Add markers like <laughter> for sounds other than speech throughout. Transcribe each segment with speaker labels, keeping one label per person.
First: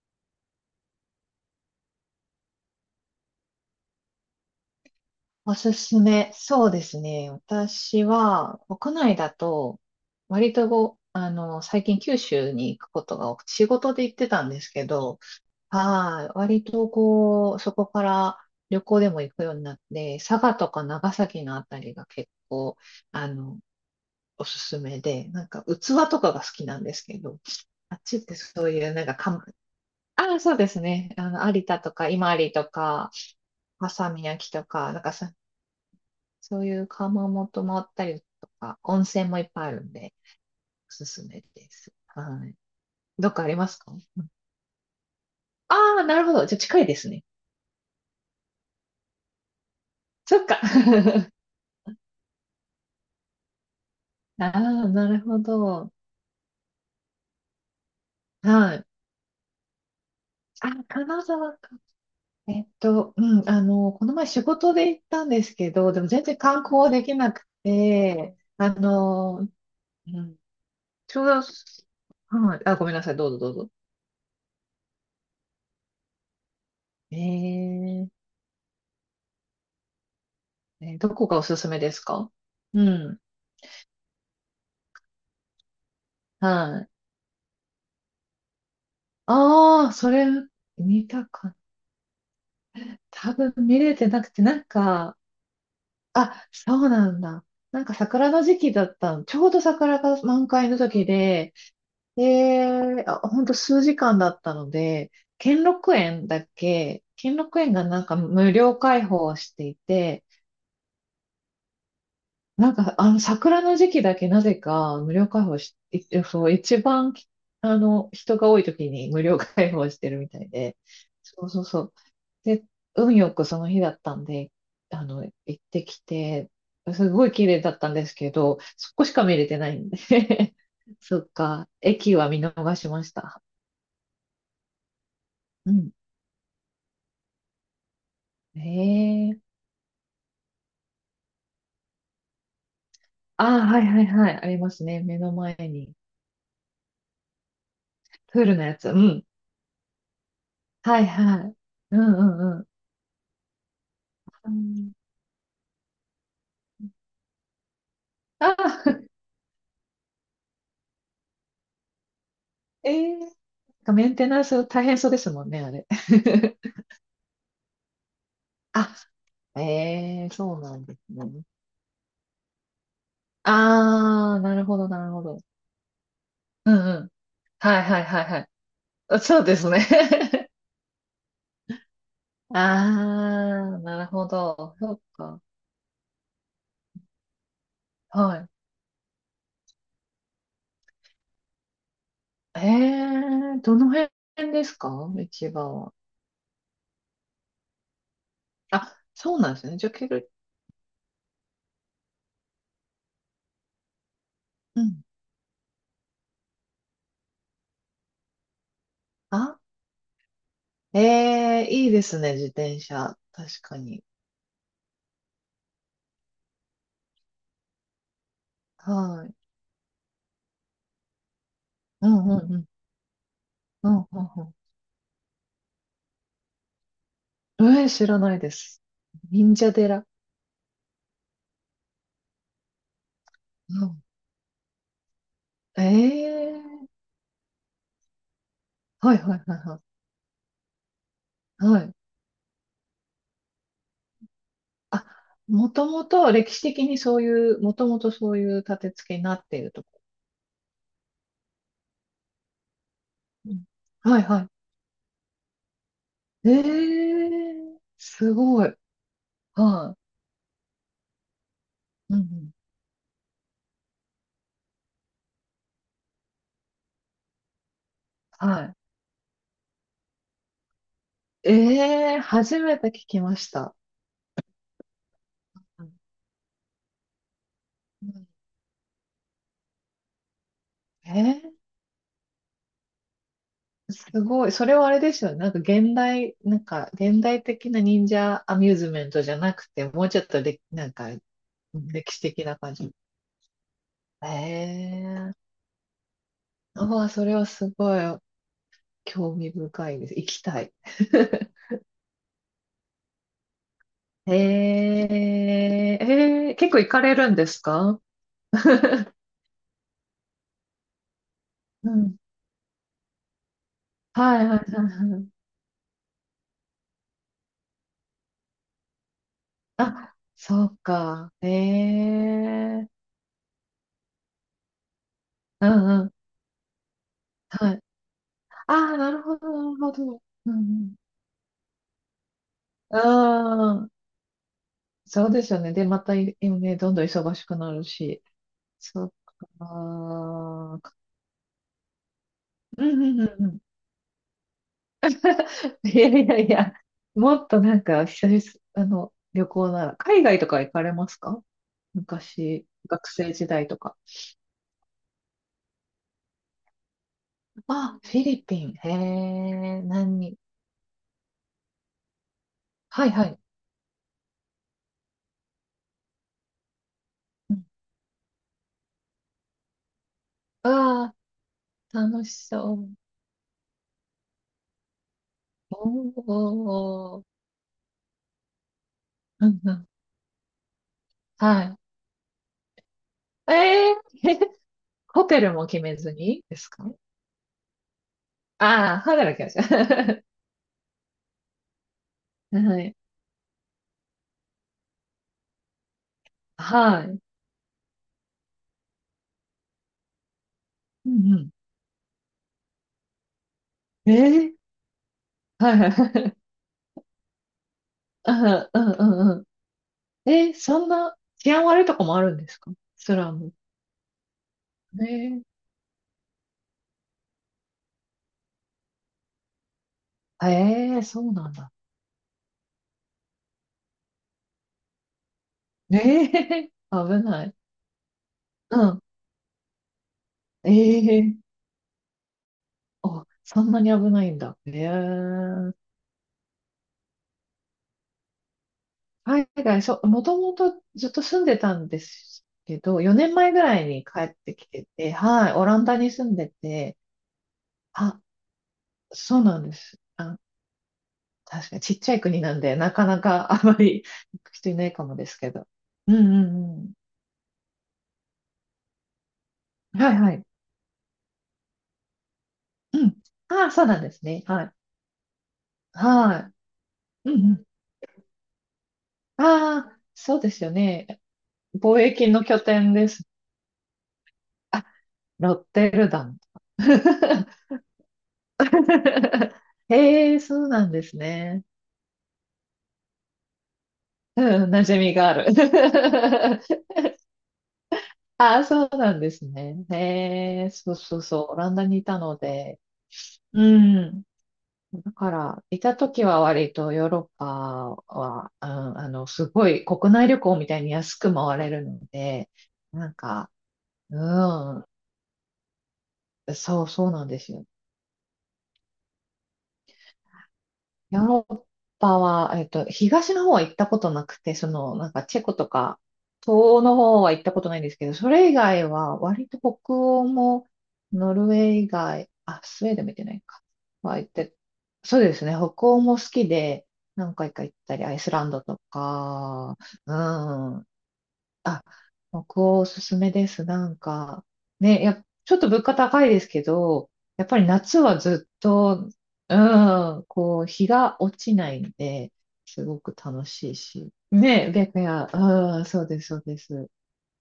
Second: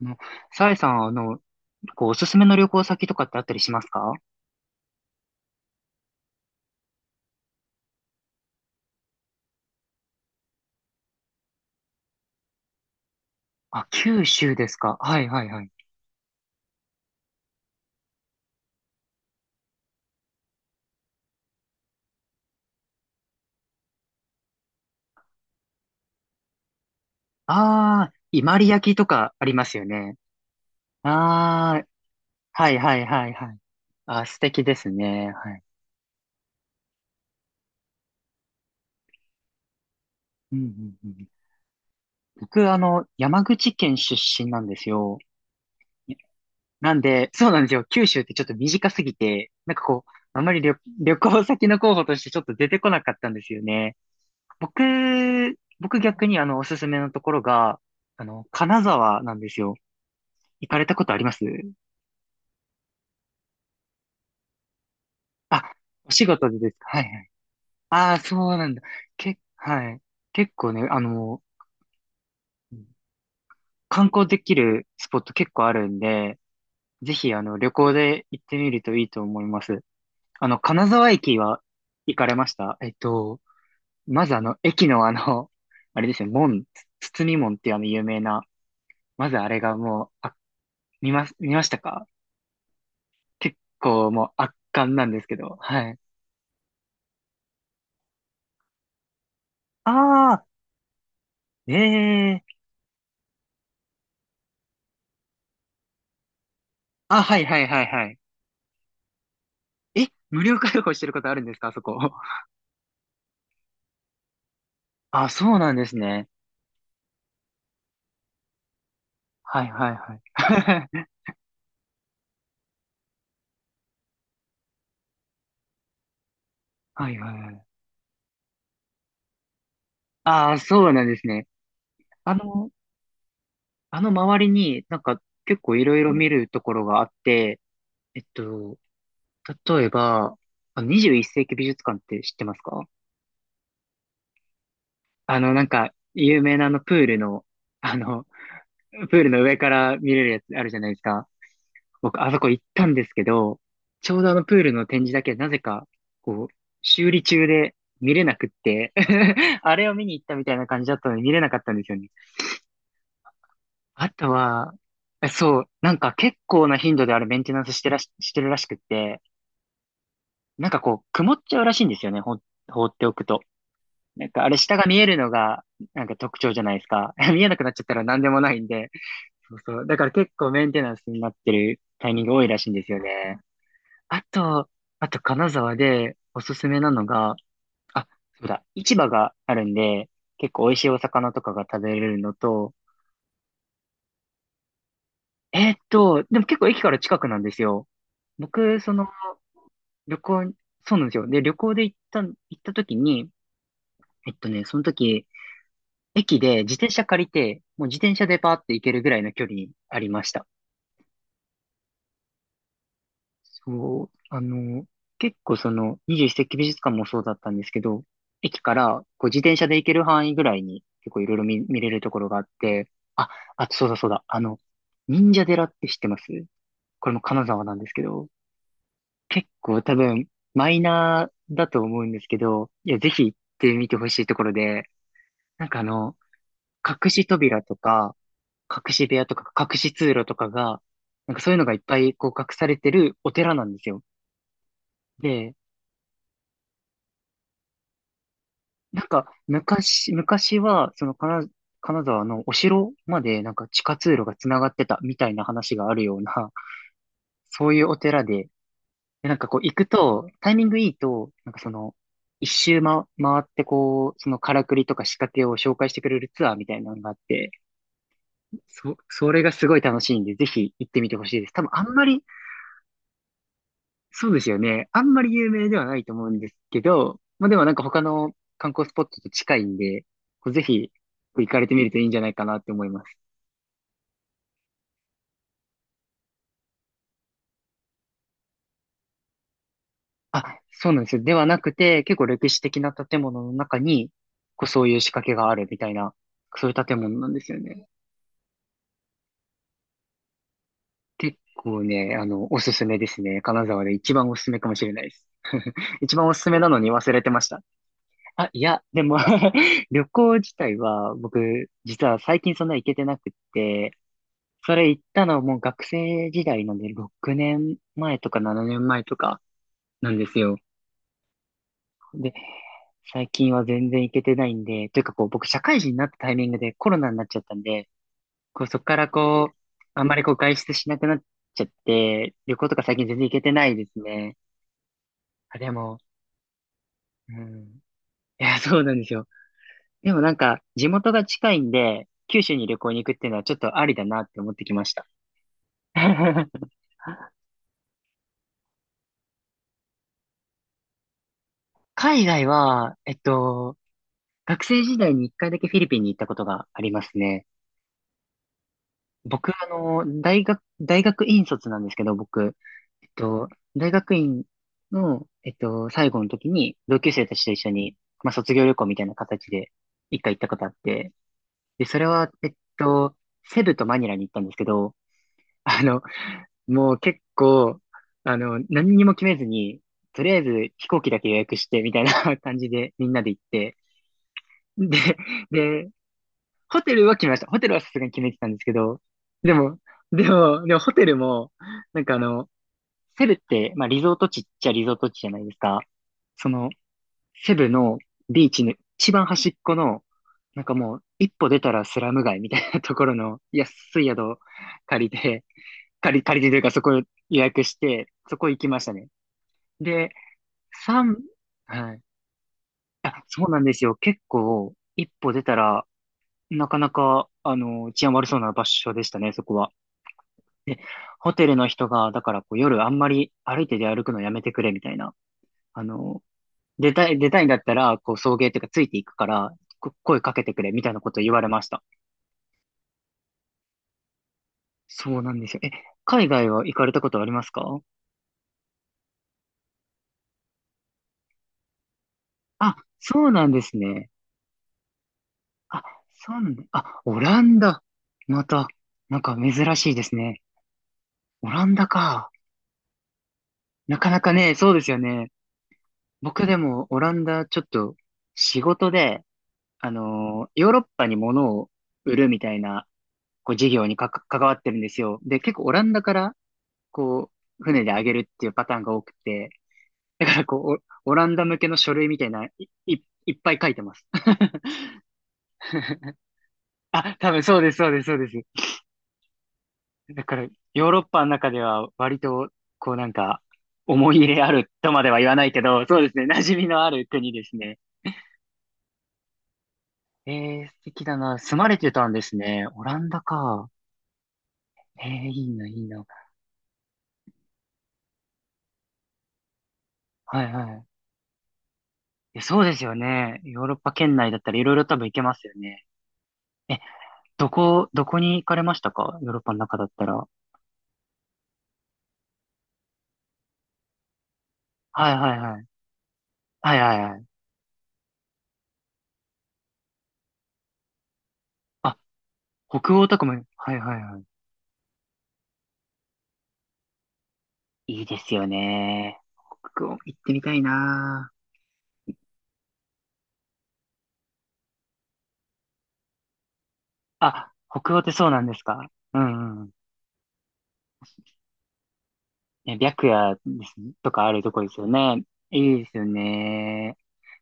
Speaker 1: の、さえさん、おすすめの旅行先とかってあったりしますか？
Speaker 2: おすすめ。そうですね。私は、国内だと、割とご、あの、最近九州に行くことが多くて、仕
Speaker 1: あ、
Speaker 2: 事で行っ
Speaker 1: 九
Speaker 2: てたん
Speaker 1: 州
Speaker 2: で
Speaker 1: で
Speaker 2: す
Speaker 1: す
Speaker 2: け
Speaker 1: か。
Speaker 2: ど、
Speaker 1: はいはいはい。
Speaker 2: はい、割とこう、そこから旅行でも行くようになって、佐賀とか長崎のあたりが結構、あの、おすすめで、なんか器とかが好きなんですけど、あっ
Speaker 1: ああ、
Speaker 2: ちって
Speaker 1: 伊万
Speaker 2: そ
Speaker 1: 里
Speaker 2: ういう、
Speaker 1: 焼
Speaker 2: なん
Speaker 1: と
Speaker 2: かか
Speaker 1: か
Speaker 2: ん、
Speaker 1: ありますよね。
Speaker 2: ああ、そうですね。有田
Speaker 1: ああ、
Speaker 2: とか、伊万里と
Speaker 1: はいはい
Speaker 2: か、
Speaker 1: はいはい。
Speaker 2: 波佐見
Speaker 1: あ、素
Speaker 2: 焼と
Speaker 1: 敵です
Speaker 2: か、なんかそ
Speaker 1: ね。はい。
Speaker 2: そういう窯元もあったりとか、温泉もいっぱいあるんで、
Speaker 1: うん
Speaker 2: おす
Speaker 1: うんう
Speaker 2: す
Speaker 1: ん。
Speaker 2: めです。はい。
Speaker 1: 僕、
Speaker 2: どっか
Speaker 1: 山
Speaker 2: ありま
Speaker 1: 口
Speaker 2: すか？
Speaker 1: 県出身なんですよ。
Speaker 2: ああー、なるほど。じゃあ近い
Speaker 1: な
Speaker 2: で
Speaker 1: ん
Speaker 2: すね。
Speaker 1: で、そうなんですよ。九州ってちょっと短すぎて、なんかこう、
Speaker 2: そ
Speaker 1: あ
Speaker 2: っ
Speaker 1: まり
Speaker 2: か。
Speaker 1: 旅
Speaker 2: <laughs>
Speaker 1: 行先の候補としてちょっと出てこなかったんですよね。
Speaker 2: あ
Speaker 1: 僕、
Speaker 2: あ、なるほど。
Speaker 1: 僕逆におすすめのところが、
Speaker 2: は
Speaker 1: 金
Speaker 2: い。
Speaker 1: 沢なんですよ。行か
Speaker 2: あ、
Speaker 1: れたことあ
Speaker 2: 金
Speaker 1: ります？
Speaker 2: 沢か。うん、この前仕事で行ったんです
Speaker 1: あ、
Speaker 2: けど、でも
Speaker 1: お
Speaker 2: 全
Speaker 1: 仕
Speaker 2: 然
Speaker 1: 事で
Speaker 2: 観
Speaker 1: ですか？
Speaker 2: 光
Speaker 1: は
Speaker 2: で
Speaker 1: いは
Speaker 2: き
Speaker 1: い。
Speaker 2: なく
Speaker 1: ああ、そ
Speaker 2: て、
Speaker 1: うなんだ。
Speaker 2: う
Speaker 1: はい。
Speaker 2: ん、
Speaker 1: 結構ね、
Speaker 2: ちょうど、はい、あ、ごめんなさい、どうぞどうぞ。
Speaker 1: 観光できるスポット結構あるんで、ぜ
Speaker 2: え
Speaker 1: ひ旅行
Speaker 2: ー、
Speaker 1: で行ってみるといいと思います。金
Speaker 2: ど
Speaker 1: 沢
Speaker 2: こ
Speaker 1: 駅
Speaker 2: がおす
Speaker 1: は
Speaker 2: すめです
Speaker 1: 行か
Speaker 2: か？
Speaker 1: れました？
Speaker 2: うん、
Speaker 1: まず駅のあれですよ、
Speaker 2: はい。
Speaker 1: つ包み門っていう有名な、まずあれが
Speaker 2: ああ、
Speaker 1: も
Speaker 2: そ
Speaker 1: う、
Speaker 2: れ
Speaker 1: あ、
Speaker 2: 見たか
Speaker 1: 見
Speaker 2: っ
Speaker 1: ましたか？
Speaker 2: た、多
Speaker 1: 結
Speaker 2: 分見れて
Speaker 1: 構
Speaker 2: な
Speaker 1: もう
Speaker 2: くて、
Speaker 1: 圧
Speaker 2: なん
Speaker 1: 巻なん
Speaker 2: か、
Speaker 1: ですけど、はい。
Speaker 2: あ、そうなんだ。なんか桜の時期だったの。ちょうど
Speaker 1: あ
Speaker 2: 桜が
Speaker 1: あ、
Speaker 2: 満開の時で、
Speaker 1: ええー。
Speaker 2: で、あ、ほんと数時間だったので、兼六園だっけ、
Speaker 1: あ、
Speaker 2: 兼
Speaker 1: はいは
Speaker 2: 六
Speaker 1: い
Speaker 2: 園
Speaker 1: は
Speaker 2: が
Speaker 1: い
Speaker 2: な
Speaker 1: は
Speaker 2: んか
Speaker 1: い。
Speaker 2: 無料開放してい
Speaker 1: え、
Speaker 2: て、
Speaker 1: 無料開放してることあるんですか、あそこ。<laughs>
Speaker 2: なんか、桜の時期だけなぜか無料
Speaker 1: あ、
Speaker 2: 開
Speaker 1: そう
Speaker 2: 放
Speaker 1: なん
Speaker 2: し、
Speaker 1: です
Speaker 2: い
Speaker 1: ね。
Speaker 2: そう、一番、人が多い時に無料
Speaker 1: はい
Speaker 2: 開放
Speaker 1: はい
Speaker 2: してるみたいで、
Speaker 1: はい。<laughs>
Speaker 2: そうそうそう。で、運よくその日だったんで、行ってきて、す
Speaker 1: はい
Speaker 2: ご
Speaker 1: は
Speaker 2: い
Speaker 1: い
Speaker 2: 綺
Speaker 1: は
Speaker 2: 麗
Speaker 1: い。
Speaker 2: だったんですけど、そこしか見れてないんで
Speaker 1: あ
Speaker 2: <laughs>
Speaker 1: あ、そうなんで
Speaker 2: そ
Speaker 1: す
Speaker 2: っ
Speaker 1: ね。
Speaker 2: か、駅は
Speaker 1: あ
Speaker 2: 見
Speaker 1: の、
Speaker 2: 逃しました。
Speaker 1: あの周りになんか結
Speaker 2: う
Speaker 1: 構い
Speaker 2: ん。
Speaker 1: ろいろ見るところがあって、えっ
Speaker 2: へ
Speaker 1: と、
Speaker 2: え。
Speaker 1: 例えば、あ21世紀美術館って知ってますか？
Speaker 2: ああ、はいはいはい、ありますね。目の前
Speaker 1: なんか、
Speaker 2: に。
Speaker 1: 有名なあのプールの、あの、
Speaker 2: プールのやつ。う
Speaker 1: プー
Speaker 2: ん。
Speaker 1: ルの上から見れるやつあるじゃないで
Speaker 2: は
Speaker 1: す
Speaker 2: い
Speaker 1: か。
Speaker 2: はい。うん
Speaker 1: 僕、
Speaker 2: う
Speaker 1: あそこ
Speaker 2: んう
Speaker 1: 行っ
Speaker 2: ん。
Speaker 1: たんですけど、ちょうどあの
Speaker 2: う
Speaker 1: プールの
Speaker 2: ん
Speaker 1: 展示だけなぜか、こう、修理中で見れなくっ
Speaker 2: あ
Speaker 1: て
Speaker 2: あ
Speaker 1: <laughs> あれを見に行ったみたいな感じだったので見れなかったんですよね。
Speaker 2: ええなんかメ
Speaker 1: あ
Speaker 2: ンテ
Speaker 1: と
Speaker 2: ナンス
Speaker 1: は、
Speaker 2: 大変そうですもんね、
Speaker 1: そ
Speaker 2: あ
Speaker 1: う、
Speaker 2: れ。
Speaker 1: なんか結構な
Speaker 2: <laughs>
Speaker 1: 頻度であれメンテナンスしてるらしくっ
Speaker 2: あ、
Speaker 1: て、
Speaker 2: ええそう
Speaker 1: なん
Speaker 2: な
Speaker 1: か
Speaker 2: んです
Speaker 1: 曇っ
Speaker 2: ね。
Speaker 1: ちゃうらしいんですよね、放っておくと。なん
Speaker 2: ああ、
Speaker 1: かあ
Speaker 2: な
Speaker 1: れ
Speaker 2: る
Speaker 1: 下
Speaker 2: ほ
Speaker 1: が
Speaker 2: ど、
Speaker 1: 見
Speaker 2: な
Speaker 1: え
Speaker 2: る
Speaker 1: る
Speaker 2: ほ
Speaker 1: の
Speaker 2: ど。
Speaker 1: が、なんか特徴じゃ
Speaker 2: う
Speaker 1: な
Speaker 2: ん
Speaker 1: いです
Speaker 2: うん。
Speaker 1: か。<laughs> 見えなくなっ
Speaker 2: は
Speaker 1: ちゃっ
Speaker 2: い
Speaker 1: た
Speaker 2: は
Speaker 1: ら
Speaker 2: い
Speaker 1: 何
Speaker 2: はい
Speaker 1: で
Speaker 2: は
Speaker 1: も
Speaker 2: い。
Speaker 1: ないんで。
Speaker 2: あそう
Speaker 1: そ
Speaker 2: で
Speaker 1: う
Speaker 2: す
Speaker 1: そ
Speaker 2: ね。
Speaker 1: う。だから結構メンテナンスになってるタイミング多い
Speaker 2: <laughs>
Speaker 1: ら
Speaker 2: あ
Speaker 1: しいんですよね。
Speaker 2: あ、なる
Speaker 1: あ
Speaker 2: ほ
Speaker 1: と、
Speaker 2: ど。そっ
Speaker 1: あと
Speaker 2: か。
Speaker 1: 金沢でおすすめなのが、あ、そう
Speaker 2: は
Speaker 1: だ、市場があるんで、結構美味しいお魚とかが食べれるの
Speaker 2: い。え
Speaker 1: と、
Speaker 2: えどの辺ですか？一番は。
Speaker 1: でも結構駅から近くなんですよ。僕、
Speaker 2: あ、そうなんですね。じゃあ、け
Speaker 1: 旅
Speaker 2: る。
Speaker 1: 行に、そうなんですよ。で、旅行で行った時に、そ
Speaker 2: う
Speaker 1: の
Speaker 2: ん。
Speaker 1: 時、駅で自転車借りて、もう自転車でパーって行けるぐらいの距離
Speaker 2: あ、
Speaker 1: にありました。
Speaker 2: ええいいですね、自転車。確か
Speaker 1: そ
Speaker 2: に。
Speaker 1: う、結構その21世紀美術館もそうだったんですけど、駅から
Speaker 2: はい。
Speaker 1: 自転車で行ける範囲ぐらいに結構いろいろ見れる
Speaker 2: う
Speaker 1: と
Speaker 2: ん
Speaker 1: ころ
Speaker 2: う
Speaker 1: があっ
Speaker 2: んうん。
Speaker 1: て、あ、あとそう
Speaker 2: う
Speaker 1: だ
Speaker 2: んう
Speaker 1: そ
Speaker 2: ん
Speaker 1: うだ、
Speaker 2: うん
Speaker 1: 忍者寺って知ってます？これも金沢なん
Speaker 2: え
Speaker 1: で
Speaker 2: え、
Speaker 1: すけ
Speaker 2: 知ら
Speaker 1: ど、
Speaker 2: ないです。
Speaker 1: 結
Speaker 2: 忍者
Speaker 1: 構多
Speaker 2: 寺。
Speaker 1: 分マイナーだと思うんですけど、いや、ぜひ行って
Speaker 2: う
Speaker 1: みて
Speaker 2: ん、
Speaker 1: ほしいところで、なんか
Speaker 2: ええ
Speaker 1: 隠し扉とか、隠し部
Speaker 2: はい
Speaker 1: 屋と
Speaker 2: はい
Speaker 1: か、
Speaker 2: はい
Speaker 1: 隠
Speaker 2: は
Speaker 1: し通路とかが、なんかそういうの
Speaker 2: い。
Speaker 1: がい
Speaker 2: は
Speaker 1: っ
Speaker 2: い。
Speaker 1: ぱい隠されてるお寺なんですよ。
Speaker 2: あ、
Speaker 1: で、
Speaker 2: もともと歴史的にそういう、もともとそういう立て
Speaker 1: なん
Speaker 2: 付けに
Speaker 1: か、
Speaker 2: なっているとこ。
Speaker 1: 昔は、その、金沢のお城まで、
Speaker 2: う
Speaker 1: なん
Speaker 2: ん
Speaker 1: か地下通
Speaker 2: はい
Speaker 1: 路が
Speaker 2: は
Speaker 1: 繋がってたみたいな話があるような、
Speaker 2: い。え
Speaker 1: <laughs> そう
Speaker 2: え
Speaker 1: いうお寺
Speaker 2: す
Speaker 1: で、
Speaker 2: ごい。
Speaker 1: で、なんか行く
Speaker 2: は
Speaker 1: と、タイミングいいと、なんかその、
Speaker 2: い。うんう
Speaker 1: 一
Speaker 2: ん、
Speaker 1: 周ま、回ってそのからくりとか仕掛けを紹介してくれるツアーみたいなのがあって、
Speaker 2: はい。
Speaker 1: それがすごい楽しいんで、ぜひ行ってみてほしいです。多分あんま
Speaker 2: ええ
Speaker 1: り。
Speaker 2: 初めて聞きました。
Speaker 1: そうですよね。あんまり有名ではな
Speaker 2: う
Speaker 1: いと思うんですけど、まあでもなんか他の
Speaker 2: ん
Speaker 1: 観光スポットと近いんで、ぜひ
Speaker 2: え
Speaker 1: 行か
Speaker 2: え
Speaker 1: れてみるといいんじゃないかなって思います。
Speaker 2: すごい。それはあれですよね。なんか現代的な忍者アミューズメントじゃなくて、もうちょっとで、な
Speaker 1: そう
Speaker 2: ん
Speaker 1: なん
Speaker 2: か
Speaker 1: ですよ。ではなくて、
Speaker 2: 歴
Speaker 1: 結
Speaker 2: 史
Speaker 1: 構
Speaker 2: 的
Speaker 1: 歴
Speaker 2: な
Speaker 1: 史
Speaker 2: 感
Speaker 1: 的な
Speaker 2: じ。
Speaker 1: 建物の中に、そうい
Speaker 2: え
Speaker 1: う仕掛け
Speaker 2: え
Speaker 1: があるみたいな、そういう建
Speaker 2: ああ、
Speaker 1: 物
Speaker 2: そ
Speaker 1: なん
Speaker 2: れ
Speaker 1: で
Speaker 2: は
Speaker 1: すよ
Speaker 2: す
Speaker 1: ね。
Speaker 2: ごい興味深いです。行きたい。
Speaker 1: 結
Speaker 2: <laughs>
Speaker 1: 構ね、おすすめですね。金沢で一番
Speaker 2: え
Speaker 1: おすすめかもしれないです。
Speaker 2: え
Speaker 1: 一番おすす
Speaker 2: ええ
Speaker 1: めな
Speaker 2: 結構
Speaker 1: の
Speaker 2: 行
Speaker 1: に
Speaker 2: か
Speaker 1: 忘
Speaker 2: れ
Speaker 1: れて
Speaker 2: るん
Speaker 1: ま
Speaker 2: で
Speaker 1: し
Speaker 2: す
Speaker 1: た。
Speaker 2: か？
Speaker 1: あ、いや、で
Speaker 2: <laughs>
Speaker 1: も <laughs> 旅行自体は僕、
Speaker 2: う
Speaker 1: 実
Speaker 2: ん。
Speaker 1: は最近そんな行けてなくって、
Speaker 2: はいはい
Speaker 1: そ
Speaker 2: は
Speaker 1: れ行っ
Speaker 2: いは
Speaker 1: た
Speaker 2: い。
Speaker 1: のもう学生時代なんで6年前とか7年前とかな
Speaker 2: あ、
Speaker 1: んですよ。
Speaker 2: そうか。え
Speaker 1: で、
Speaker 2: え
Speaker 1: 最近は全然行けてないんで、というか僕社
Speaker 2: う
Speaker 1: 会人に
Speaker 2: んう
Speaker 1: なっ
Speaker 2: ん。
Speaker 1: たタイミングでコロナになっちゃったん
Speaker 2: はい。
Speaker 1: で、
Speaker 2: あ
Speaker 1: そこか
Speaker 2: あ、
Speaker 1: ら
Speaker 2: なるほど、なる
Speaker 1: あ
Speaker 2: ほ
Speaker 1: んま
Speaker 2: ど。
Speaker 1: り
Speaker 2: う
Speaker 1: 外出し
Speaker 2: ん
Speaker 1: なくなっちゃって、旅行とか最
Speaker 2: うん。
Speaker 1: 近全然行けてない
Speaker 2: あ
Speaker 1: で
Speaker 2: あ、
Speaker 1: すね。
Speaker 2: そうです
Speaker 1: あ、
Speaker 2: よ
Speaker 1: で
Speaker 2: ね。で、
Speaker 1: も、
Speaker 2: また、今ね、どんどん
Speaker 1: う
Speaker 2: 忙しく
Speaker 1: ん。
Speaker 2: なるし。
Speaker 1: いや、そうなん
Speaker 2: そ
Speaker 1: です
Speaker 2: う
Speaker 1: よ。でもなんか地
Speaker 2: か。
Speaker 1: 元が近いんで、九州に旅
Speaker 2: う
Speaker 1: 行
Speaker 2: ん
Speaker 1: に行
Speaker 2: う
Speaker 1: くっ
Speaker 2: んう
Speaker 1: ていうのは
Speaker 2: んう
Speaker 1: ちょっ
Speaker 2: ん。
Speaker 1: とありだなって思ってきました。
Speaker 2: いやいやいや、
Speaker 1: <laughs>
Speaker 2: もっとなんか、久々、旅行なら、海外とか行かれますか？
Speaker 1: 海外
Speaker 2: 昔、
Speaker 1: は、
Speaker 2: 学生時代とか。
Speaker 1: 学生時代に一回だけフィリピンに行ったことがありますね。
Speaker 2: あ、フィリピン。へ
Speaker 1: 僕、
Speaker 2: え、何？
Speaker 1: 大学院卒なんですけど、僕、え
Speaker 2: は
Speaker 1: っ
Speaker 2: いはい。
Speaker 1: と、大学院の、最後の時に、同級生たちと一緒に、まあ、卒業旅行みたいな形で、一回行ったことあっ
Speaker 2: あ
Speaker 1: て、
Speaker 2: あ
Speaker 1: で、それ
Speaker 2: ー、楽
Speaker 1: は、
Speaker 2: しそう。
Speaker 1: セブとマニラに行ったんですけど、
Speaker 2: お
Speaker 1: あの、もう結
Speaker 2: ー、
Speaker 1: 構、何にも決めず
Speaker 2: うんう
Speaker 1: に、
Speaker 2: ん。
Speaker 1: とりあえず飛行機だけ予
Speaker 2: は
Speaker 1: 約して、みたいな <laughs> 感じでみんなで行っ
Speaker 2: い。
Speaker 1: て、
Speaker 2: <laughs>
Speaker 1: で、
Speaker 2: ホテルも決
Speaker 1: で、
Speaker 2: めずにです
Speaker 1: ホ
Speaker 2: か？
Speaker 1: テルは決めました。ホテルはさすがに決めてたんですけ
Speaker 2: あ
Speaker 1: ど、
Speaker 2: あー、働きま
Speaker 1: で
Speaker 2: し
Speaker 1: も、
Speaker 2: た。
Speaker 1: でもホテルも、なんか
Speaker 2: <laughs> はい。
Speaker 1: セブって、まあリゾート地っちゃリゾート地じゃないですか。その、
Speaker 2: はい。
Speaker 1: セブのビーチの一番端っこの、なんかもう、
Speaker 2: うん
Speaker 1: 一歩
Speaker 2: う
Speaker 1: 出たらスラム街みたいなところの安い
Speaker 2: ん。
Speaker 1: 宿を借りて、
Speaker 2: はいはい。
Speaker 1: 借りてというかそこ予約して、
Speaker 2: <laughs>
Speaker 1: そこ行き
Speaker 2: ああ、
Speaker 1: ました
Speaker 2: <laughs> う
Speaker 1: ね。
Speaker 2: んう
Speaker 1: で、
Speaker 2: んえ、そんな
Speaker 1: 三
Speaker 2: 治安悪い
Speaker 1: は
Speaker 2: と
Speaker 1: い。
Speaker 2: こもあるんですか？ス
Speaker 1: あ、
Speaker 2: ラ
Speaker 1: そう
Speaker 2: ム。
Speaker 1: なんですよ。結構、一歩出
Speaker 2: ね
Speaker 1: たら、なかなか、治安悪そうな場所でしたね、そこは。
Speaker 2: え。
Speaker 1: で、
Speaker 2: ええ、そ
Speaker 1: ホ
Speaker 2: う
Speaker 1: テ
Speaker 2: なん
Speaker 1: ルの
Speaker 2: だ。
Speaker 1: 人が、だから夜あんまり歩いて出歩くのやめてくれ、みたいな。あの、
Speaker 2: ねえ、<laughs> 危
Speaker 1: 出た
Speaker 2: な
Speaker 1: いん
Speaker 2: い。
Speaker 1: だったら、送迎っていうか
Speaker 2: う
Speaker 1: ついて
Speaker 2: ん。
Speaker 1: いくから、声かけてくれ、
Speaker 2: え
Speaker 1: みたいなこと言わ
Speaker 2: え、
Speaker 1: れました。
Speaker 2: あ、そんなに危ないんだ。ええ。
Speaker 1: そうなんですよ。え、海外は行かれたことありますか？
Speaker 2: 海外、そう、もともとずっと住んでたんです
Speaker 1: あ、
Speaker 2: けど、
Speaker 1: そ
Speaker 2: 4
Speaker 1: うな
Speaker 2: 年
Speaker 1: ん
Speaker 2: 前ぐ
Speaker 1: です
Speaker 2: らいに
Speaker 1: ね。
Speaker 2: 帰ってきてて、はい、オラ
Speaker 1: あ、
Speaker 2: ンダに住
Speaker 1: そ
Speaker 2: ん
Speaker 1: うな
Speaker 2: で
Speaker 1: んだ。
Speaker 2: て、
Speaker 1: あ、オランダ。
Speaker 2: あ、
Speaker 1: また、なんか
Speaker 2: そうなんで
Speaker 1: 珍しい
Speaker 2: す。
Speaker 1: です
Speaker 2: あ、
Speaker 1: ね。オラ
Speaker 2: 確
Speaker 1: ン
Speaker 2: かに
Speaker 1: ダ
Speaker 2: ちっちゃい
Speaker 1: か。
Speaker 2: 国なんで、なかなかあま
Speaker 1: な
Speaker 2: り
Speaker 1: かなか
Speaker 2: 行く
Speaker 1: ね、
Speaker 2: 人
Speaker 1: そう
Speaker 2: い
Speaker 1: で
Speaker 2: な
Speaker 1: す
Speaker 2: い
Speaker 1: よ
Speaker 2: かもで
Speaker 1: ね。
Speaker 2: すけど。うんう
Speaker 1: 僕で
Speaker 2: んう
Speaker 1: も
Speaker 2: ん。
Speaker 1: オランダちょっと仕事で、
Speaker 2: はいはい。
Speaker 1: ヨーロッパに物を売るみたいな、
Speaker 2: うん。あ
Speaker 1: 事
Speaker 2: あ、そ
Speaker 1: 業
Speaker 2: う
Speaker 1: に
Speaker 2: なんです
Speaker 1: 関
Speaker 2: ね。
Speaker 1: わっ
Speaker 2: は
Speaker 1: て
Speaker 2: い。
Speaker 1: るんですよ。で、結構オランダから、
Speaker 2: は
Speaker 1: こ
Speaker 2: い。うん
Speaker 1: 船であげるっていうパターンが多く
Speaker 2: うん。
Speaker 1: て、
Speaker 2: ああ、
Speaker 1: だか
Speaker 2: そう
Speaker 1: ら
Speaker 2: ですよ
Speaker 1: オオ
Speaker 2: ね。
Speaker 1: ランダ向けの書
Speaker 2: 貿
Speaker 1: 類みた
Speaker 2: 易
Speaker 1: い
Speaker 2: の
Speaker 1: な、
Speaker 2: 拠点
Speaker 1: い、
Speaker 2: です。
Speaker 1: いっぱい書いてます。
Speaker 2: あ、
Speaker 1: <laughs>
Speaker 2: ロッテルダム。
Speaker 1: あ、多分そうです、そうです、そうです。
Speaker 2: <laughs>
Speaker 1: だ
Speaker 2: へ
Speaker 1: か
Speaker 2: え、
Speaker 1: ら、
Speaker 2: そう
Speaker 1: ヨ
Speaker 2: な
Speaker 1: ー
Speaker 2: ん
Speaker 1: ロッ
Speaker 2: です
Speaker 1: パの中で
Speaker 2: ね。
Speaker 1: は割と、なんか、思い入れ
Speaker 2: う
Speaker 1: ある
Speaker 2: ん、馴
Speaker 1: と
Speaker 2: 染
Speaker 1: まで
Speaker 2: み
Speaker 1: は言
Speaker 2: があ
Speaker 1: わな
Speaker 2: る。
Speaker 1: いけど、そうですね、馴染みの
Speaker 2: <laughs>
Speaker 1: ある国ですね。
Speaker 2: ああ、そうなんですね。
Speaker 1: え
Speaker 2: へ
Speaker 1: ー
Speaker 2: え、
Speaker 1: 素
Speaker 2: そう
Speaker 1: 敵だ
Speaker 2: そう
Speaker 1: な。
Speaker 2: そう。オ
Speaker 1: 住ま
Speaker 2: ラン
Speaker 1: れ
Speaker 2: ダ
Speaker 1: て
Speaker 2: にい
Speaker 1: たん
Speaker 2: た
Speaker 1: です
Speaker 2: の
Speaker 1: ね。
Speaker 2: で。
Speaker 1: オランダ
Speaker 2: う
Speaker 1: か。
Speaker 2: ん。
Speaker 1: えー
Speaker 2: だか
Speaker 1: いい
Speaker 2: ら、
Speaker 1: な、い
Speaker 2: い
Speaker 1: い
Speaker 2: た
Speaker 1: な。
Speaker 2: 時は割とヨーロッパは、うん、すごい国内旅
Speaker 1: はい
Speaker 2: 行みたい
Speaker 1: は
Speaker 2: に安く回れるの
Speaker 1: い。え、
Speaker 2: で、
Speaker 1: そうですよ
Speaker 2: なん
Speaker 1: ね。
Speaker 2: か、
Speaker 1: ヨーロッパ圏内だったらいろい
Speaker 2: う
Speaker 1: ろ
Speaker 2: ん。
Speaker 1: 多分行けますよね。え、
Speaker 2: そう、そうなんですよ。
Speaker 1: どこに行かれましたか？ヨーロッパの中だったら。は
Speaker 2: ヨーロッパは、東の方は行ったことなくて、
Speaker 1: い
Speaker 2: な
Speaker 1: は
Speaker 2: ん
Speaker 1: い
Speaker 2: か
Speaker 1: は
Speaker 2: チェコ
Speaker 1: い。
Speaker 2: とか、東
Speaker 1: はい
Speaker 2: 欧
Speaker 1: は
Speaker 2: の
Speaker 1: いは
Speaker 2: 方
Speaker 1: い。
Speaker 2: は行ったことないんですけど、それ以外は、割と北欧も、ノルウェー以
Speaker 1: あ、
Speaker 2: 外、あ、スウェ
Speaker 1: 北
Speaker 2: ーデン
Speaker 1: 欧
Speaker 2: も行
Speaker 1: と
Speaker 2: って
Speaker 1: かも、
Speaker 2: ないか。
Speaker 1: はいはい
Speaker 2: は
Speaker 1: は
Speaker 2: 行って、そうですね、北欧も好きで、何回か行った
Speaker 1: い。い
Speaker 2: り、
Speaker 1: い
Speaker 2: ア
Speaker 1: で
Speaker 2: イス
Speaker 1: す
Speaker 2: ラ
Speaker 1: よ
Speaker 2: ンドと
Speaker 1: ね。
Speaker 2: か、
Speaker 1: 北欧
Speaker 2: う
Speaker 1: 行ってみたい
Speaker 2: ん、
Speaker 1: な。
Speaker 2: あ、北欧おすすめです。なんか、ね、ちょっと物価高いですけど、やっ
Speaker 1: あ、
Speaker 2: ぱり
Speaker 1: 北欧
Speaker 2: 夏
Speaker 1: って
Speaker 2: は
Speaker 1: そうなん
Speaker 2: ず
Speaker 1: で
Speaker 2: っ
Speaker 1: すか？
Speaker 2: と、
Speaker 1: う
Speaker 2: う
Speaker 1: んうん。
Speaker 2: ん、こう、日が落ちないんで、
Speaker 1: え、
Speaker 2: すご
Speaker 1: 白
Speaker 2: く
Speaker 1: 夜
Speaker 2: 楽
Speaker 1: で
Speaker 2: しい
Speaker 1: すねと
Speaker 2: し。
Speaker 1: かあるとこで
Speaker 2: ね、
Speaker 1: すよ
Speaker 2: 白
Speaker 1: ね。
Speaker 2: 夜、
Speaker 1: いい
Speaker 2: うん、
Speaker 1: です
Speaker 2: そ
Speaker 1: よ
Speaker 2: うです、そうです。
Speaker 1: ね。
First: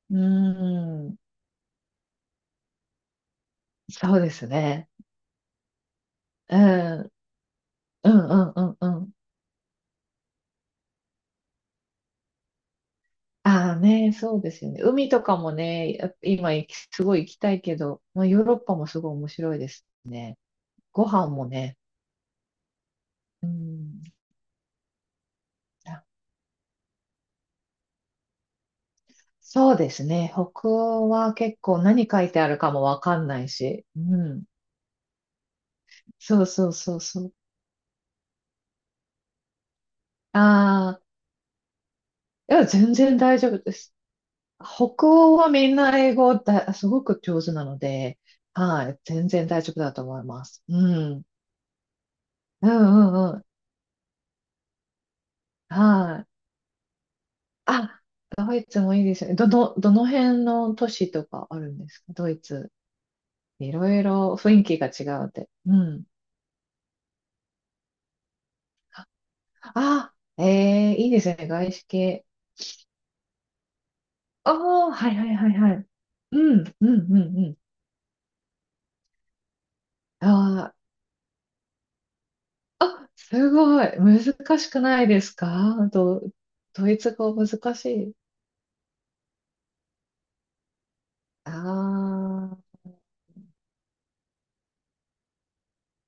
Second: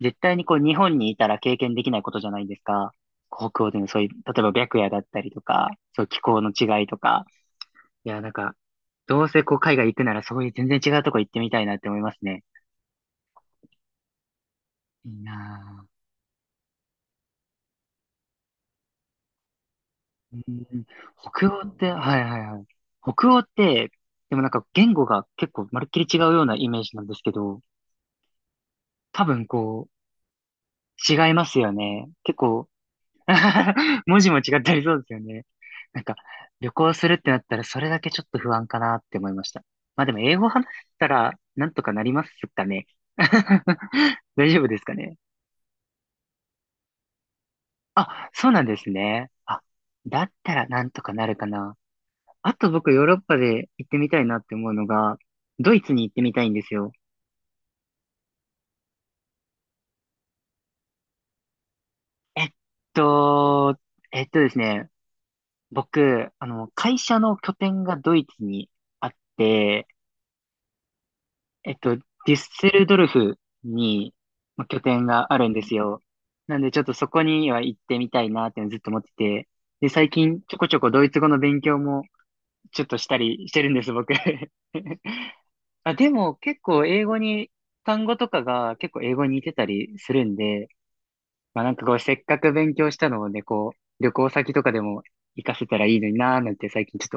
Speaker 1: 絶
Speaker 2: う
Speaker 1: 対に日本にい
Speaker 2: ん、
Speaker 1: たら経験できないことじゃないですか。北欧でのそういう、
Speaker 2: そうで
Speaker 1: 例え
Speaker 2: す
Speaker 1: ば白
Speaker 2: ね。
Speaker 1: 夜だったりとか、そう気候の
Speaker 2: う
Speaker 1: 違いと
Speaker 2: ん、うん、
Speaker 1: か。い
Speaker 2: う
Speaker 1: や、なん
Speaker 2: ん、
Speaker 1: か、
Speaker 2: うん、うん。
Speaker 1: どうせ海外行くならそういう全然違うとこ行ってみたいなって思いますね。
Speaker 2: ああね、そうですよね。海
Speaker 1: いい
Speaker 2: とかも
Speaker 1: なぁ。
Speaker 2: ね、やっぱ今すごい行きたいけど、まあ、ヨーロッパもすごい面白いです
Speaker 1: う
Speaker 2: ね。
Speaker 1: ん、
Speaker 2: ご飯も
Speaker 1: 北欧っ
Speaker 2: ね。
Speaker 1: て、はいはいはい。北欧っ
Speaker 2: う
Speaker 1: て、
Speaker 2: ん
Speaker 1: でもなんか言語が結構まるっきり違うようなイメージなんですけど、多分
Speaker 2: そうですね。北欧
Speaker 1: 違い
Speaker 2: は
Speaker 1: ます
Speaker 2: 結
Speaker 1: よ
Speaker 2: 構
Speaker 1: ね。
Speaker 2: 何書い
Speaker 1: 結
Speaker 2: てある
Speaker 1: 構
Speaker 2: かもわかんないし。う
Speaker 1: <laughs> 文字も
Speaker 2: ん。
Speaker 1: 違ったりそうですよね。なんか、
Speaker 2: そうそ
Speaker 1: 旅
Speaker 2: う
Speaker 1: 行
Speaker 2: そう
Speaker 1: するっ
Speaker 2: そ
Speaker 1: て
Speaker 2: う。
Speaker 1: なったらそれだけちょっと不安かなって思いました。まあでも英語話し
Speaker 2: ああ、
Speaker 1: たらなんとかなります
Speaker 2: い
Speaker 1: か
Speaker 2: や、
Speaker 1: ね。
Speaker 2: 全然大丈夫です。
Speaker 1: <laughs> 大丈夫ですか
Speaker 2: 北
Speaker 1: ね。
Speaker 2: 欧はみんな英語だ、すごく上手なので、
Speaker 1: あ、そうなんで
Speaker 2: は
Speaker 1: す
Speaker 2: い、全
Speaker 1: ね。
Speaker 2: 然大
Speaker 1: あ、
Speaker 2: 丈夫だと思
Speaker 1: だ
Speaker 2: い
Speaker 1: っ
Speaker 2: ま
Speaker 1: た
Speaker 2: す。
Speaker 1: ら
Speaker 2: う
Speaker 1: なんとか
Speaker 2: ん。
Speaker 1: なるかな。あ
Speaker 2: うん
Speaker 1: と僕ヨーロ
Speaker 2: う
Speaker 1: ッ
Speaker 2: んう
Speaker 1: パ
Speaker 2: ん。
Speaker 1: で行ってみたいなって思うのが、ドイツに行っ
Speaker 2: は
Speaker 1: てみ
Speaker 2: い。
Speaker 1: たいんですよ。
Speaker 2: あ、ドイツもいいですよね。どの辺の都市とかあるんですか、ドイツ？い
Speaker 1: と、
Speaker 2: ろい
Speaker 1: えっ
Speaker 2: ろ
Speaker 1: とで
Speaker 2: 雰
Speaker 1: す
Speaker 2: 囲気が
Speaker 1: ね、
Speaker 2: 違うって。うん。
Speaker 1: 僕、会社の拠点がドイツにあって、
Speaker 2: あ、ええいいですね。外資
Speaker 1: デ
Speaker 2: 系。
Speaker 1: ュッセルドルフに
Speaker 2: あ
Speaker 1: まあ拠
Speaker 2: あ、
Speaker 1: 点
Speaker 2: はいは
Speaker 1: が
Speaker 2: い
Speaker 1: ある
Speaker 2: は
Speaker 1: ん
Speaker 2: い
Speaker 1: で
Speaker 2: は
Speaker 1: す
Speaker 2: い。
Speaker 1: よ。
Speaker 2: う
Speaker 1: な
Speaker 2: ん、
Speaker 1: んでちょっ
Speaker 2: うん、
Speaker 1: とそ
Speaker 2: う
Speaker 1: こ
Speaker 2: ん、う
Speaker 1: に
Speaker 2: ん。
Speaker 1: は行ってみたいなっていうのずっと思ってて。で、最近ちょこ
Speaker 2: あ
Speaker 1: ちょこドイツ語の勉強もちょ
Speaker 2: あ、
Speaker 1: っとし
Speaker 2: あ、
Speaker 1: たり
Speaker 2: す
Speaker 1: してるんで
Speaker 2: ごい。
Speaker 1: す、僕。<laughs>
Speaker 2: 難しくないですか？
Speaker 1: あ、でも結構
Speaker 2: ドイ
Speaker 1: 英
Speaker 2: ツ
Speaker 1: 語
Speaker 2: 語
Speaker 1: に、
Speaker 2: 難し
Speaker 1: 単
Speaker 2: い。
Speaker 1: 語とかが結構英語に似てたりするんで、まあなんかせっかく
Speaker 2: あ
Speaker 1: 勉強
Speaker 2: あ。
Speaker 1: したのをね、旅行先とかでも活かせたらいいのになーなんて最近ちょっと